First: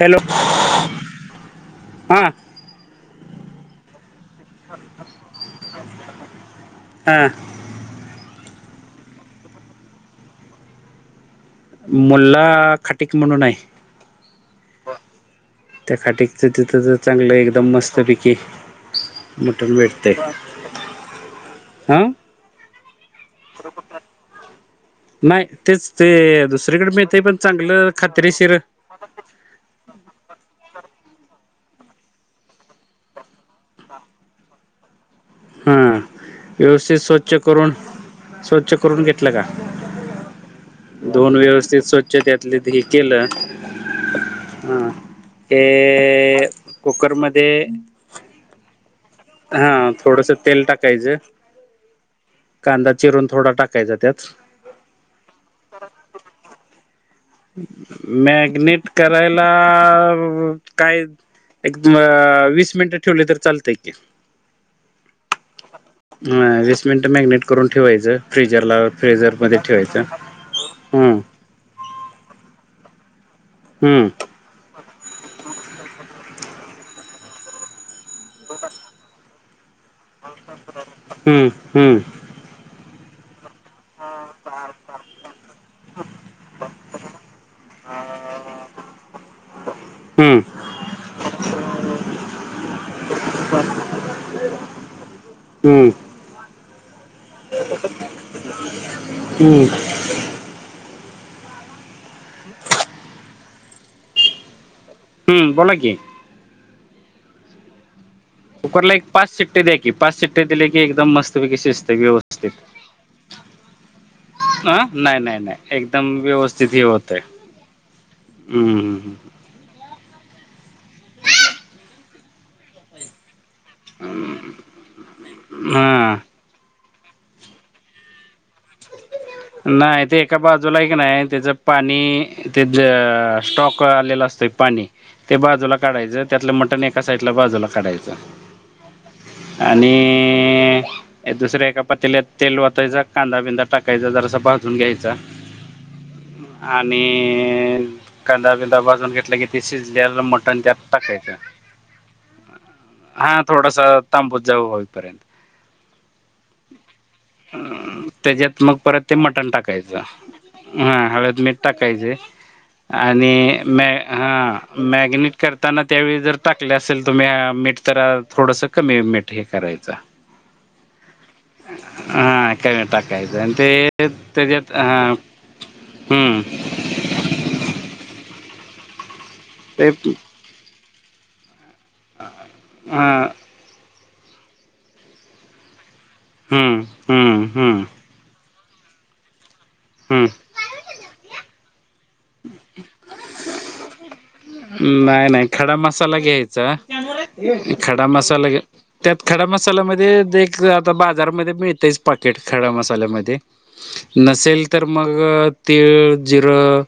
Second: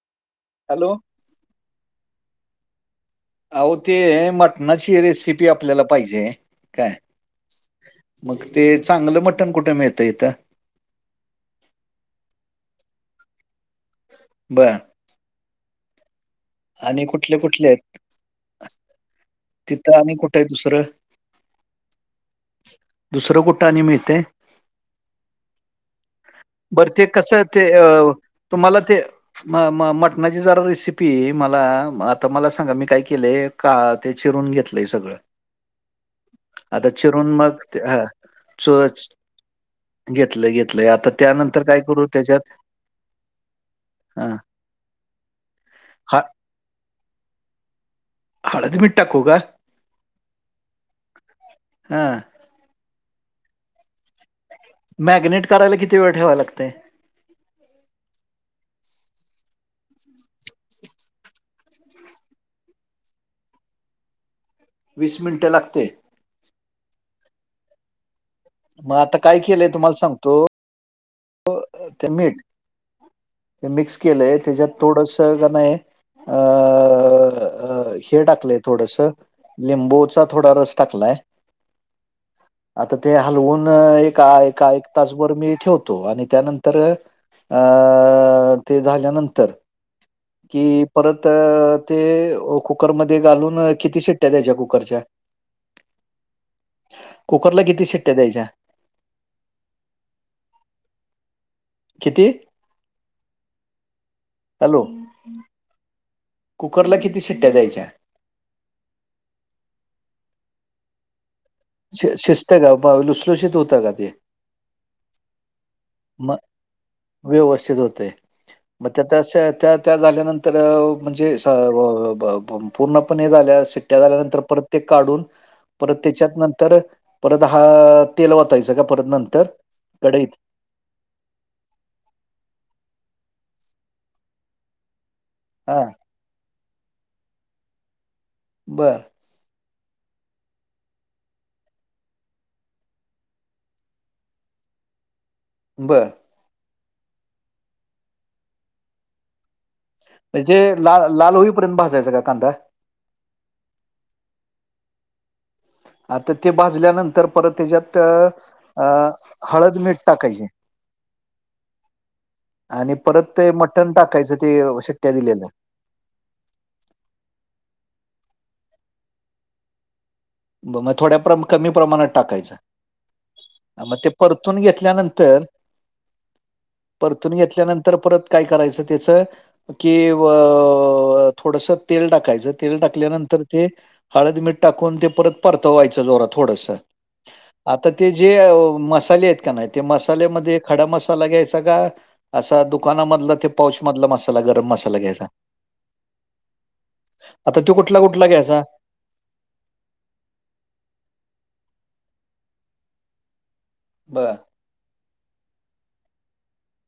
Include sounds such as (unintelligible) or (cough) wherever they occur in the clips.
Hello! Hello! हा! अहो ते मटणाची रेसिपी आपल्याला पाहिजे हाय काय. हां मग ते चांगलं मटण कुठ मिळतं इथं? मुल्ला खटिक म्हणून हाय. बरं! त्या खाटीकच तिथं जर आणि चांगलं कुठले कुठले एकदम आहेत मस्त पैकी मटण तिथं भेटतंय आणि कुठं आहे दुसरं ह. दुसरं कुठ आणि मिळतंय? नाही तेच ते दुसरीकडे बरं ते मिळतंय पण कसं ते चांगलं अं, खात्रीशीर तुम्हाला ते म म मटणाची जरा रेसिपी मला आता मला सांगा मी काय केलेय. का ते चिरून घेतलंय सगळं. ह! आता व्यवस्थित चिरून स्वच्छ मग करून ते- हा चो स्वच्छ करून घेतलं का? घेतलंय घेतलंय आता धुवून त्यानंतर काय व्यवस्थित करू स्वच्छ त्याच्यात त्यातले ते हे केलं हा, हा हे हा- कुकरमध्ये हळद मीठ टाकू का? हा थोडस तेल टाकायचं हा कांदा चिरून थोडा टाकायचा त्यात मॅग्नेट करायला किती वेळ ठेवाय लागतय? मॅग्नेट करायला काय एक म वीस मिनिटं ठेवलं तर चालतय की. वीस मिनिटं लागतंय. म वीस मिनिटं मॅग्नेट करून ठेवायचं. फ्रिजरला मग आता काय फ्रिझरमध्ये केलंय तुम्हाला ठेवायचं सांगतो ह. ते मीठ ते मिक्स हम्म केलेय त्याच्यात थोडस का नाही अ हे टाकलंय थोडस लिंबूचा थोडा रस टाकलाय. हम्म हम्म आता ते हलवून एकका एका एक तासभर मी ठेव. तो आणि त्यानंतर अ ते झाल्यानंतर. हम्म. कि परत ते कुकरमध्ये घालून किती शिट्ट्या द्यायच्या कुकरच्या हम्म कुकरला किती शिट्ट्या द्यायच्या हम्म. किती हॅलो? हम्म बोला की. कुकरला किती शिट्ट्या द्यायच्या. कुकरला एक पाच सिट्टी द्या की पाच सिट्टया दिले की एकदम मस्त पैकी शिस् शिज शिजत काय बा लुस लुसलुशीत होतं का ते. ह नाय नाय नाय. म व्यवस्थित होतय मग हम्म तस त्यात. त्या झाल्यानंतर म्हणजे स पूर्णपने झाल्यास शिट्ट्या झाल्यानंतर परत ते काढून परत हा त्याच्यात नंतर परत हा तेल ओ नाही ते एका बा (unintelligible) ला आहे की नाही त्याचं पाणी ते जे स्टॉक आलेला असतोय पाणी ते बाजूला हा काढायचं त्यातलं मटण एका साइडला बाजूला काढायचं. बरं. आणि दुसऱ्या एका पातेलात तेल वतायच कांदा (unintelligible) टाकायचा जरासा भाजून घ्यायचा बरं. आणि कांदा बिंदा भाजून घेतला की ते शिजल्याल म्हणजे मटन त्यात ला टाकायचं. लाल होईपर्यंत भाजायचा का कांदा हा थोडासा तामबु जाऊ हो पारन. आता ते भाजल्यानंतर परत त्याच्यात. अ त्याच्यात मग अ, परत ते मटण हळद मीठ टाकायचं टाकायचे हा हवेत मीठ टाकायचे. परत ते आणि म मटण टाकायचं ते हा शिट्ट्या मॅगनेट दिलेलं कर. त्यानं त्यावेळी जर टाकले असेल तुम्ही मीठ तर थोडस कमी मीठ हे करायचं मग थोड्या प्र कमी प्रमाणात टाकायचं. अन् ते अ, मग परतून त्याच्यात ह घेतल्यानंतर हम. परतून घेतल्यानंतर परत काय करायचं त्याचं ते की व थोडस तेल टाकायचं तेल हां टाकल्यानंतर ते हळद मीठ टाकून ते परत परतवायचं जोरात थोडस हम्म हम्म हम्म आता ते जे मसाले आहेत का नाही ते हम्म मसाल्यामध्ये खडा मसाला घ्यायचा का असा दुकानामधला ते पाउच मधला मसाला गरम मसाला घ्यायचा. नाही नाही खडा मसाला घ्यायचा आता त्यो कुठला खडा कुठला मसाला घे घ्यायचा. त्यात खडा मसाल्यामध्ये ते एक आता बाजारमध्ये मिळतयच पाकेट खडा मसाल्यामध्ये. बर नसेल तर मग तीळ जिरं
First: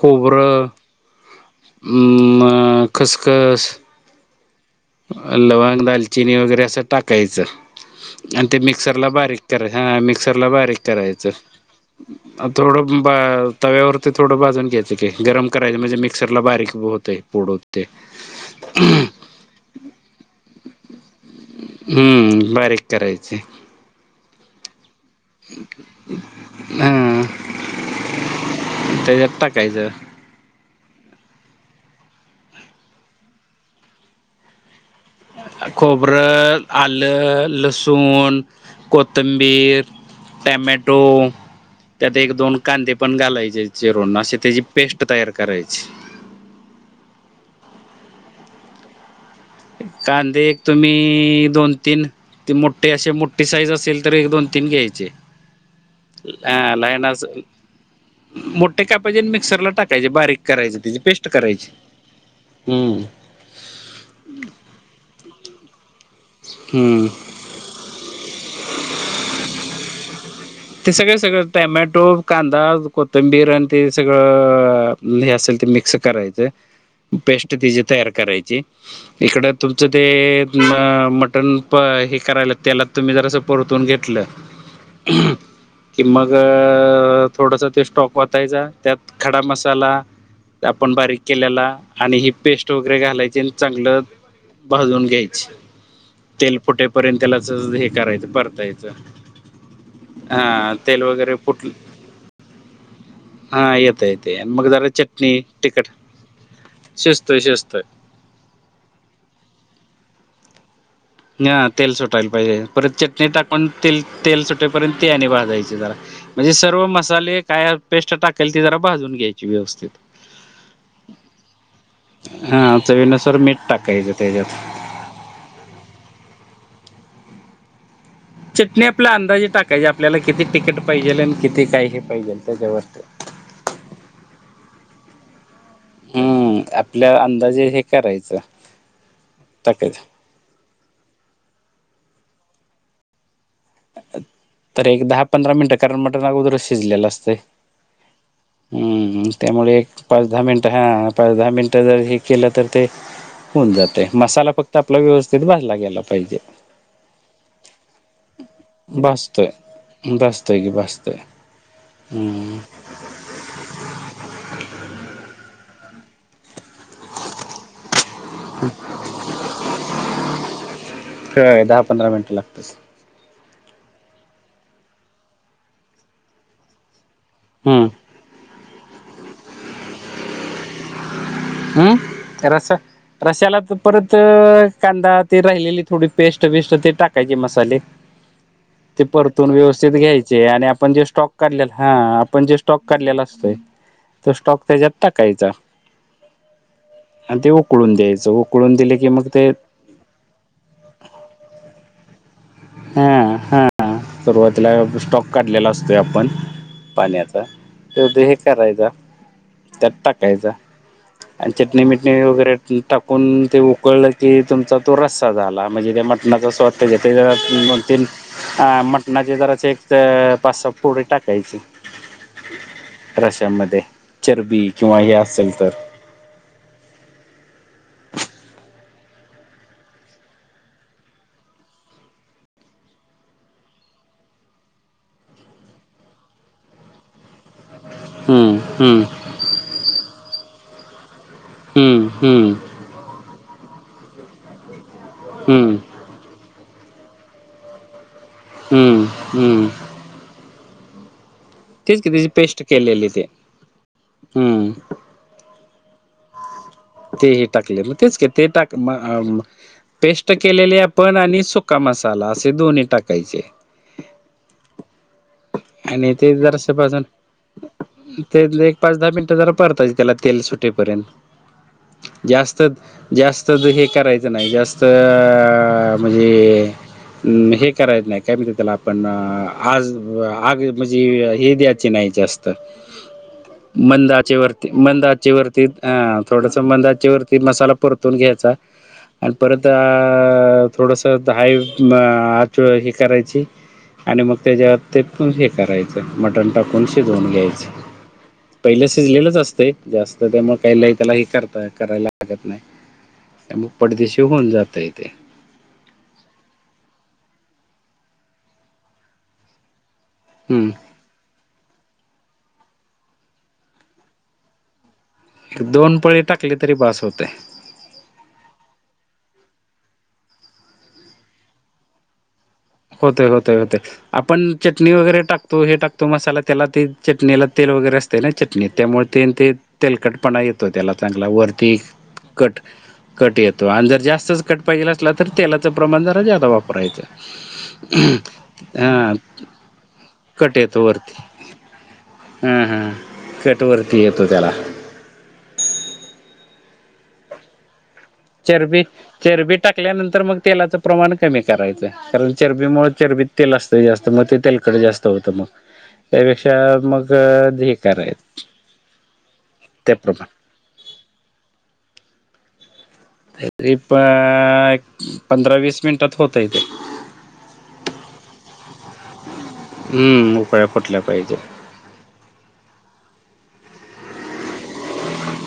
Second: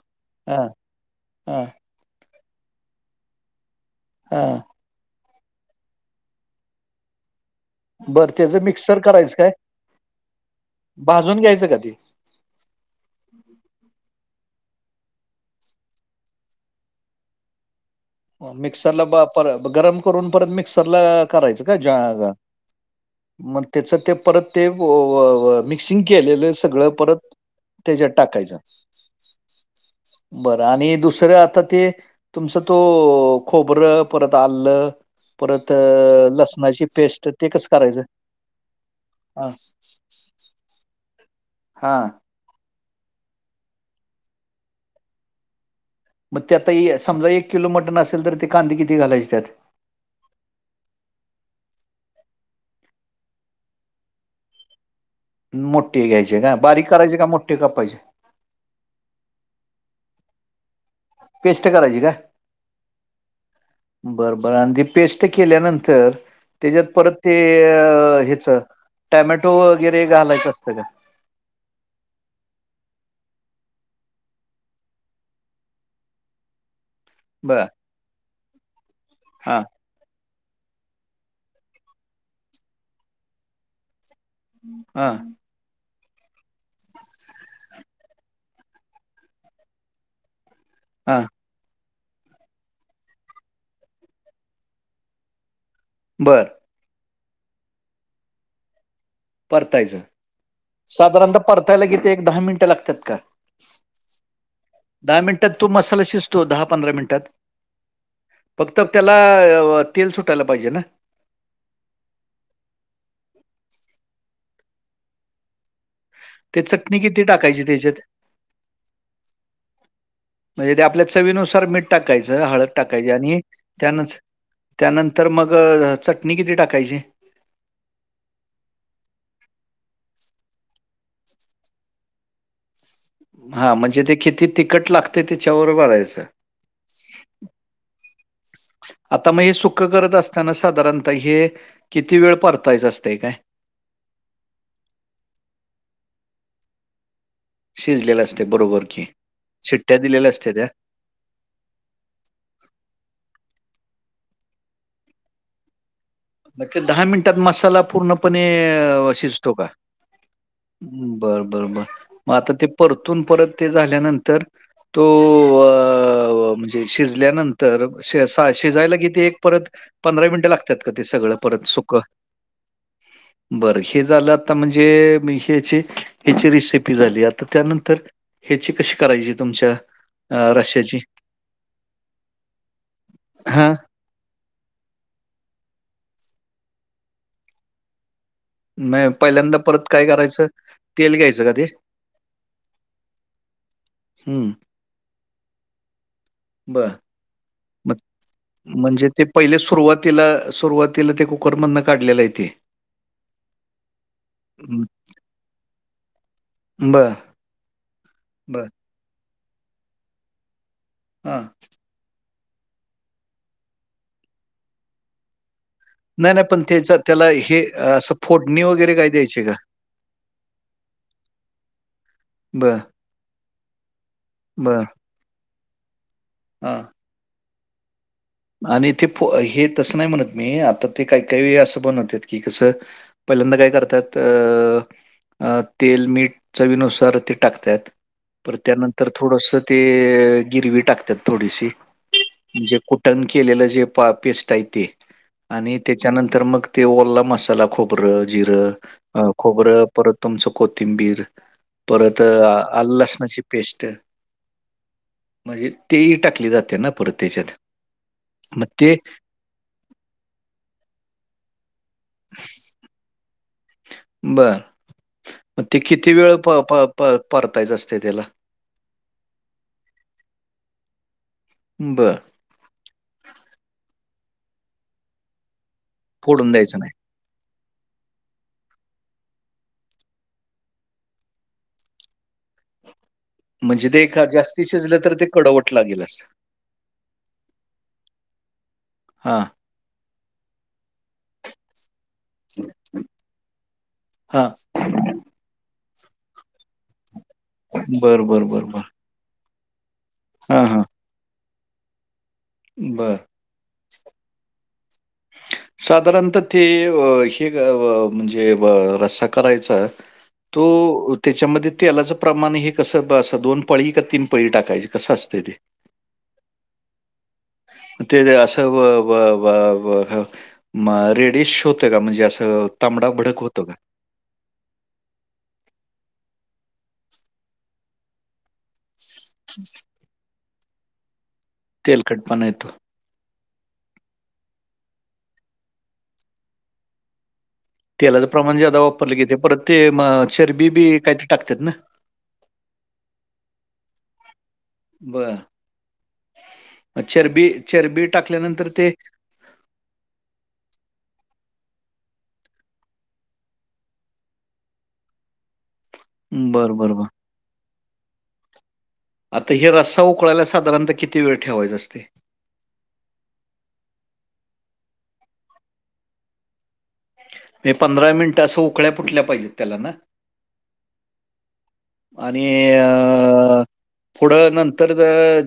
खोबरं हां. खसखंस. हा. लवग दालचिनी वगैरे असं टाकायचं. बर आणि ते त्याचं मिक्सर मिक्सरला करायचं बारीक काय करायच हा मिक्सरला बारीक करायचं. भाजून घ्यायचं का ते थोडं तव्यावरती थोडं भाजून घ्यायचं का गरम करायच म्हणजे मिक्सरला बारीक होतेय पोडत. मिक्सर ला पर गरम करून परत मिक्सरला करायचं. का ज हम्म बारीक करायचे. मग त्याचं ते परत ते मिक्सिंग केलेलं सगळं हा परंत त्यांच्यात टाकायचं तेच्यां टांकायचं बरं आणि दुसरं आतां ते तुमचं तो खोबरं परंत आल्लं खोब्रं ते आलं कसं करायचं लसूनं हा कोथिंबीर टमॅटो हा. त्यांत एक दोन कांदे पणं घालायंचे चिरूंण असे त्यांची पेस्टं तयार करायची मंग ते आतां समजां एक किलो मटंन असेल तरं ते कांदीे किती घालायचे त्यांत कांदे एक तुम्हीं दोन तीनं ते मोठी असे मोठी साईज असेल तरं एक दोन तीन घ्यांयचे मोठे घ्यांयचे कां बारीक करायचे कां मोठे कापांयचे मोठे कापांयचे आणि मिक्सरलां टांकायचे बारीक करायंचे त्यांची पेस्ट पेस्टं करायची कां हम्म बरंबरं आणि ती पेस्टं केल्यांनंतर त्यांच्यात हम्म परंत ते ह्यांच टॅमॅटो वगैरें घालायचं असतं का सगळें सगळें टॅमॅटो कांदा कोथिंबीर आणि ते सगळं हे असेंल ते मिक्स करायचं पेस्टं बरं त्यांची तयार करायंची इकडं हां तुं च ते मटंण पणं हे करायलां त्यांला तुम्हीं जरासं परतूंन घेतलं हां कि मंग थोडंसं ते स्टॉक वाचायचां त्यांत खंडा मसालां आपणं हा बारीक केलेलां आणि ही पेस्टं वगैरें घालांयची आणि चांगलं भाजूंन घ्यांयची बर तेल फुटे पर्यंत त्यांला हे करायचं परतायचं परतायचं हा तेल वगैरे सांधारणतः फुटल परतायलां गेतीे एक दहा मिनिटं लागतांत कां हा येतं येते आणि मग जरा दहा चटणी मिनिटांत तो तिखट मसालां शिजतो दहा पंधरा मिनिटांत शिजतोय शिजतोय. फक्तं त्यांला तेल सुटायलां पाहिजे नां हं तेल सुटायलां पाहिजे परंत चटणी टाकूंन ते तेल सुटेपर्यंत ती आणि भाजांयची जरां म्हणजे ते सर्व चटणी किती मसाले टाकायची कायं त्याच्यात पेस्टं टाकेल ते जरां भाजूंन घ्यांयची व्यवस्थितं. म्हणजे ते आपल्यां चवीनुसांर मीठ टाकायचं हळंद हा टाकायंची चवीनुसार आणि मीठ टाकायचं त्यांनंच त्याच्यात. त्यानंतर मंग चटणी किती टाकायंची? चिटणी आपल्यां अंदाजे टाकायंची आपल्यांला किती तिकीट पाहिजेलं आणि किती कायं हे पाहिजेलं त्यांच्यावरती. हां म्हणंजे ते किती तिखंट लागतं ते त्यांच्यांवरं रांयचं हम्मं आपल्यां अंदाजे हे करायचं आतां मंग हे सुखं टाकायचं करतं असतांना साधारणतः हे किती वेळं परतायचं असते कायं तरं एक दहा पंधरा मिनिटं कारणं मटंण अगोदर शिजलेलं असतं शिजलेलं असते बरोबर की हम्मं त्यामुळें एक शिट्ट्या पांच दिलेल्या दहा असते त्या मिनिटं हां पांच दहा मिनटं जरं हे केलं तरं ते होऊंन जांते मसालां फक्तं आपलां व्यवस्थितं भाजलां गेलां पाहिजे अंग दहा मिनिटांत मसालां पूर्णपणें अ भाजतोय शिजतोकां भाजतोय की भाजतोय बरं बरं बं मंग हम्म आतां परतूंन परंत ते झांल्यानंतर तो म्हणजे शिजल्यांनंतर शिजांयलां कि ते एक परंत पंधरा मिनिटं लागतांत कां ते सगळं काय परंत दहा सुकं पंधरा मिनिटं लागतात बरं हे झालं आतां म्हणजे हेची हेची रेसिपी झालीं आतां तरं हम्म त्यांनंतर हेची कशी करायंची तुमच्यां अ रश्यांची? हम्मं रसां रश्यांला हां, तरं परंत कांदा ते राहिलेली थोडी पेस्टं बिस्टं ते टाकांयची मसाले. ते मग परतूंन पहिल्यांदा परत व्यवस्थितं काय घ्यांयचे करायचं? आणि आपणं जे तेल स्टॉक घ्यायचं का ते? काढलेलां हां आपणं जे स्टॉक काढलेलां असतोय तो हं, स्टॉक त्यांज्यातं टांकायचां. बरं आणि ते उकळूंन द्यायचं उकळूंन दिल की मंग ते तिला सुरुवातीला ते कुकरमधन काढलेला आहे तेे. हा हा सुरुवातीला हं, स्टॉक काढलेला असतोय आपण बरं, पाण्याचा तर ते हे बरं. करायच त्यात टाकायचा हां. आणि चटणी मिटणी वगैरे टाकून ते उकळलं की तुमच तो रस्सा झाला म्हणजे ते नाही, मटणाच नाही पण स्वत त्याचा त्या ते त्याला हे दोन तीन असं फोडणी अ वगैरे काय मटणाचे द्यायची का? जराचे एक पाच सहा फोडी टाकायची. बं. रश्यामध्ये चरबी किंवा हे असेल तर. हं. आणि ते हे तसं नाही म्हणत मी आता ते काही काही असं बनवतात की कसं पहिल्यांदा काय करतात अ अ तेल मीठ चवीनुसार ते टाकतात हम्म परत हम्म त्यानंतर थोडस ते गिरवी टाकतात थोडीशी हम्म हम्म म्हणजे कूट टनं केलेलं जे पा पेस्ट आहे ते हम्म आणि त्याच्यानंतर मग ते ओला मसाला खो बरं हम्म जिरं हम्म खोबरं परत तुमचं कोथिंबीर तेच की परत त्याची पेस्ट आल केलेली ते लसणाची पेस्ट हम्म म्हणजे तेही टाकली जाते ना. परत ते ही त्याच्यात. टाकले मग तेच ते टाक पेस्ट केलेले आपण आणि सु क्का मसाला असे दोन्ही टाकायचे. बरं (inaudible) मग ते किती आणि वेळ ते प जरासे प भाजून प परतायचं असते त्याला? ते एक पाच दहा मिनिट जरा परडताय त्याला तेल सुटेपर्यंत. बर, जास्त जास्त हे करायचं नाही जास्त फोडून म्हणजे द्यायचं नाही. हे करायचं नाही काय म्हणतात त्याला आपण आज आग म्हणजे हे द्यायचे नाही जास्त. म्हणजे ते मंद का जास्ती अचेवर्ती वरती शिजलं मंदाचे तर ते अचेवर्ती कडवट वरती लागेल अ असं. थोडस मंद आचेवर्ती मसाला परातून घ्यायचा (inaudible) आणि हां, परत आता थोडस हाय च ही करायची, (inaudible) आणि मग हां. त्याच्यात. ते पण हे करायचं,, मटन टाकून शीजऊन घ्यायचं. बर बर बर बर. पहिलं शिजलेलंच असते जास्त त्यामुळे काही लई त्याला हे कर करायला लागत नाही. बरं, मग पडदेशी होऊन जातय तेे. साधारणत ते हे म्हणजे रस्सा करायचा हम्म तो त्याच्यामध्ये तेलाचं प्रमाण हे कसं असं दोन पळी का तीन पळी टाकायची कसं अस एक दोन पळी टाकली तरी बास होतय. ते असं व व व व म रेडिश होत का म्हणजे असं तांबडा होतय भडक होतय होतो का होतय. आपण चटणी वगैरे टाकतो,, हे टाकतो,, मसाला, त्याला ते चटणीला तेल वगैरे अस. ना चटणीत, त्यामुळे ते, ते तेलकटपणा येतो त्याला,, चांगला वरती तेलकटपणा कट. येतो कट येतो,, आणि जर जास्तच कट पाहिजेल असला तर तेलाचं प्रमाण जरा जादा वापरायचं. तेलाचं प्रमाण् जादा हा वापरलकी ते परत ते चरबी बी काहीतरी टाकतात ना. हां, हां, कटवरती येतो त्याला. बर, (inaudible) म चरबी. चेर बी टाकले. चरबी, चरबी टाकल्यानंतर मग तेलाचं प्रमाण कमी करायचं,, कारण चरबीमुळे, चरबीत तेल असतय जास्त,, मग ते तेलकट जास्त होतंय मग. त्यापेक्षा, बर बर बर मग हे कराय आता हो रस्सा उकळायला साधारणतः किती वेळ ठेवायचं असतय? आता ते प.. ण पंधरा वीस मिनिटात होतय ते. ते पंधरा मिनिट असं उकळ्या फुटल्या पाहिजेत त्याला ना. ळया फुटला पाहिजेत. आणि अऽ पुढं नंतर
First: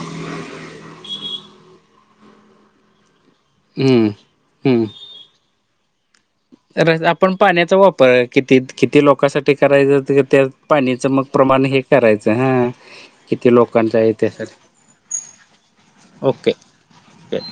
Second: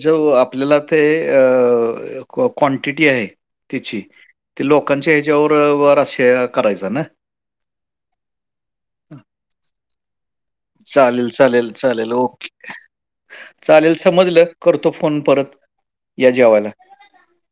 जो आपल्याला ते, अं.., क क्वांटिटी आहे. तिची,, हम्म ते हम्म लोकांच्या ह्याच्यावर व रस्सा करायचा ना. पण पाण्याचा वापर किती,, किती लोकांसाठी करायचा त्याऽ चालेल, चालेल, चालेल ओके, किती चालेल, लोकांचं आहे समजलं त्यासाठी करतो फोन परत. या जेवायला. कयऽ